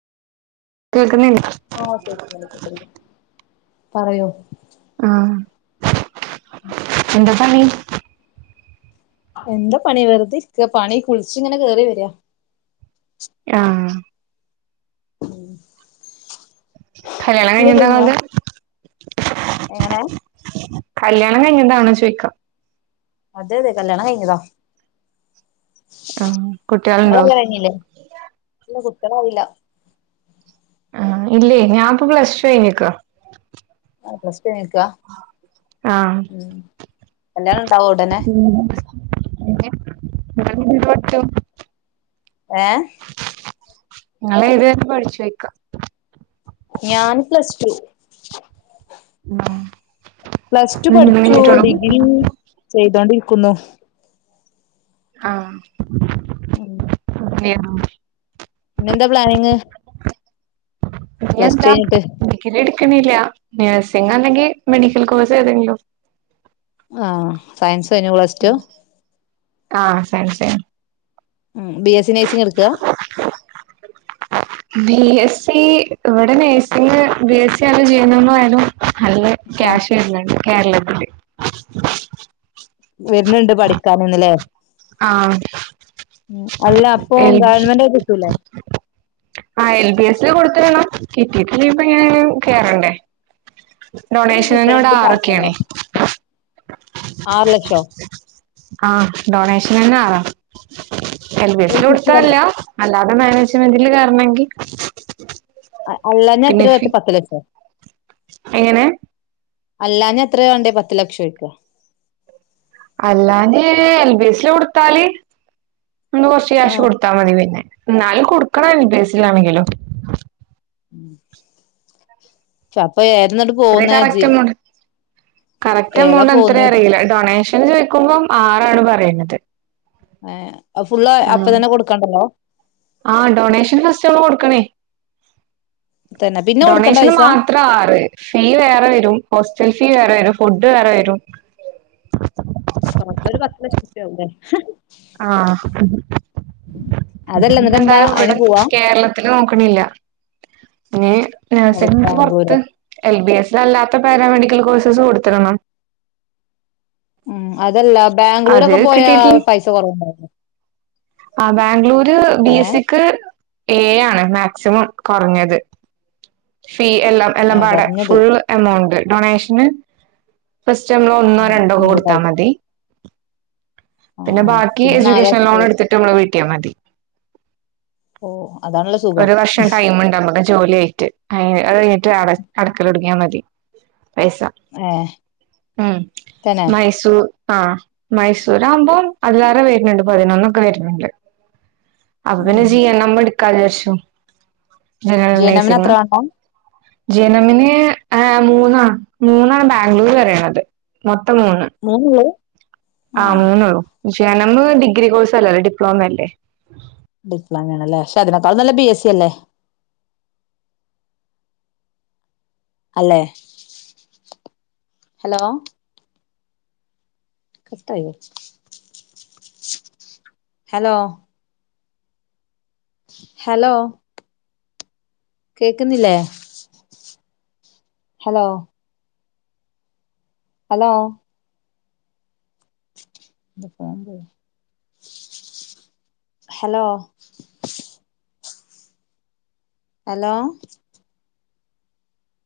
കേൾക്കുന്നില്ലേ ആഹ് കേക്ക്നുണ്ട് കേക്ക്നുണ്ട് പറയൂ ആഹ് എന്താ പണി എന്താ പണി വെറുതെ ഇരിക്ക പണി കുളിച്ച് ഇങ്ങനെ കയറി വരിയാ ആഹ് ഉം കല്യാണം കഴിഞ് എന്താണത് എങ്ങന കല്യാണം കഴിഞ്ഞതാണോന്ന് ചോയിക്ക അതെ അതെ കല്യാണം കഴിഞ്ഞതാ ആഹ് നിങ്ങള കുട്ടികളുണ്ടോ കല്ല്യാണം കഴിഞ്ഞില്ലേ ഇല്ല കുട്ടികളായില്ല ആ ഇല്ലേ ഞാപ്പൊ പ്ലസ്ടു കഴിഞ്ഞിക്ക ആ പ്ലസ്റ്റു കഴിഞിക്ക ആഹ് ഉം കല്ല്യാണം ഉണ്ടാവോ ഒടനെ ഉം പിന്നെ [unintelligible] ഏഹ് ങ്ങള് ഏത് വരെ പഠിച്ചോയിക്കാ ഞാൻ പ്ലസ് ടു മാ പ്ലസ് ടു പഠിച്ചൂ ഡിഗ്രി ചെയ്തോണ്ടിക്കുന്നു ആഹ് ഉം എം പിന്നെന്താ പ്ലാനിങ് ഇനി പ്ലസ് ടു എന്താ കഴിഞ്ഞിട്ട് ഡിഗ്രി എടുക്കണില്ല നേഴ്സിംഗ് അല്ലെങ്കി മെഡിക്കൽ കോഴ്സ് ഏതെങ്കിലും ആഹ് സയൻസായിനു പ്ലസ് ടു ആ സയൻസായിനു ഉം ബി എസ് സി നേഴ്സിംഗ് എടുക്ക ആ ബി എസ് സി ഇവിട നേഴ്സിങ്ങ് ബി എസ് സി ആണ് ജീനോമ് വേണം. അല്ല ആഹ് കാഷ് വെര്ന്നുണ്ട് കേർളത്തില് വെരുന്നുണ്ട് പഠിക്കാനന്നല്ലേ ആഹ് അല്ല അപ്പൊ എൽ ഗവണ്മെന്റായി കിട്ടൂലേ. ആ എൽ ബി എസ് ല് കൊടുത്തിടണം കിട്ടിയിട്ടില്ലെ ഇപ്പൊ ഞാൻ കേറണ്ടേ. അത് ഡൊണേഷന് ഇവിടെ കിട്ടണെങ്കില് ആറൊക്കെയാണേ. ആറ് ലെക്ഷോ ആഹ് ഡൊണേഷനന്നെ ആറാ എൽ ബി ഒരു എസിൽ കുറ്റിയാള് കൊടുത്തല്ല. അല്ലാതെ മാനേജ്മെന്റില് കേറണെങ്കിൽ അല്ലാന്നാ എത്ര വെച്ച പത്ത് ലക്ഷോ. എങ്ങനെ അല്ലാഞ്ഞ എത്രയ വേണ്ടേ പത്ത് ലക്ഷൊക്ക അല്ലാതെ എൽ ബി എസിൽ കൊടുത്താല് നിങള് കൊറച്ച് കാഷ് ആഹ് കൊടുത്താ മതി പിന്നെ എന്നാലും കൊടുക്കണം എൽ ബി സില്ലാണെങ്കിലും ഉം ചപ്പൊ ഏരുന്നട്ട് അത്ര കറക്റ്റ് എമൗണ്ട് കറക്റ്റ് ഏതാ എമൗണ്ട് പോകുന്ന എത്രയ അറിയില്ല. ഡൊണേഷൻ ചോയിക്കുമ്പം ആറാണ് പറയുന്നത്. ഏഹ് അ ഫുള്ള് അപ്പ തന്നെ കൊടുക്കാണ്ടല്ലോ. ആ ഡൊണേഷൻ ഫെസ്റ്റ് ഒക്കെ കൊടുക്കണേ. തന്നെ പിന്നെ കൊടുക്കണ്ട ഡൊണേഷന് പൈസ മാത്ര ആറ്. ഫീ വേറെ വെരും ഹോസ്റ്റൽ ഫീ വേറെ വെരും ഫുഡ് വേറെ വെരും. ടോട്ടൽ ഒരു പത്ത് ലക്ഷം രുപയാ വൂല്ലേ ആഹ് അതല്ല എന്നിട്ടെന്താ എന്തായാലും അയിന് ഇവിടെ പോവാ കേർളത്തില് നോക്കണില്ല. പിന്നെ എവിടെ നേഴ്സിങ്ങ് ബാംഗ്ലൂരോ പൊർത്ത്. എൽ ബി എസ് അല്ലാത്ത പാരാമെഡിക്കൽ കോഴ്സസ് കൊടുത്ത്ക്ക്ണ്. ഉം അതല്ല അത് ബാംഗ്ലൂരൊക്കെ പോയ കിട്ടിയിട്ടില്ല പൈസ കുറവുണ്ടാവോ ആഹ് ബാംഗ്ലൂര് ബി എസ് സിക്ക് ഏഴാണ് മാക്സിമം കൊറഞ്ഞത്. ഫീ എല്ലാം എല്ലാം ഏഹ് പാടെ കൊറഞ്ഞത് ഫുള്ള് എമൗണ്ട് ഡൊണേഷന് ഫസ്റ്റ് നമ്മള് ഒന്നോ ആഹ് രണ്ടോക്കെ ഇൻക്ലൂഡ് കൊടുത്താ ആയി മതി. ആഹ് പിന്നെ ആഹ് ബാക്കി പിന്നെ നാല് എജ്യൂക്കേഷൻ ലക്ഷ ലോൺ എടുത്തിട്ട് നമ്മൾ വീട്ടിയാൽ മതി. ഓഹ് അതാണല്ലോ സുഖം ഒരു വർഷം ടൈമുണ്ട് നമ്മള് ജോലി ആയിട്ട് അ അത് കഴിഞ്ഞിട്ട് അടക്കലൊടുങ്ങിയാൽ മതി പൈസ ഏഹ് ഉം തന്നെ മൈസൂ ആഹ് മൈസൂർ ആകുമ്പോം അതിലാറെ വരുന്നുണ്ട് പതിനൊന്നൊക്കെ വരുന്നുണ്ട്. അപ്പം പിന്നെ ഉം ജി എൻ എം എടുക്കാ വിചാരിച്ചു ജനറൽ ജനമിന് നേഴ്സിങ്ങ് എത്ര വേണം ജി എൻ എമ്മിന് ആ മൂന്നാ മൂന്നാണ് ബാംഗ്ലൂർ പറയണത്. മൊത്തം മൂന്ന് മൂന്നുള്ളൂ ആ ആഹ് മൂന്നൊള്ളു ‌ജി എൻ എം ഡിഗ്രി കോഴ്സല്ലല്ലോ ഡിപ്ലോമ അല്ലേ. ഡിപ്ലോമ ആണല്ലേ പക്ഷെ അതിനേക്കാളുംനല്ലത് ബി എസ് സി അല്ലേ അല്ലേ ഹലോ കട്ടയോ ഹലോ ഹലോ കേക്കുന്നില്ലേ ഹലോ ഹലോ ഹലോ ഹലോ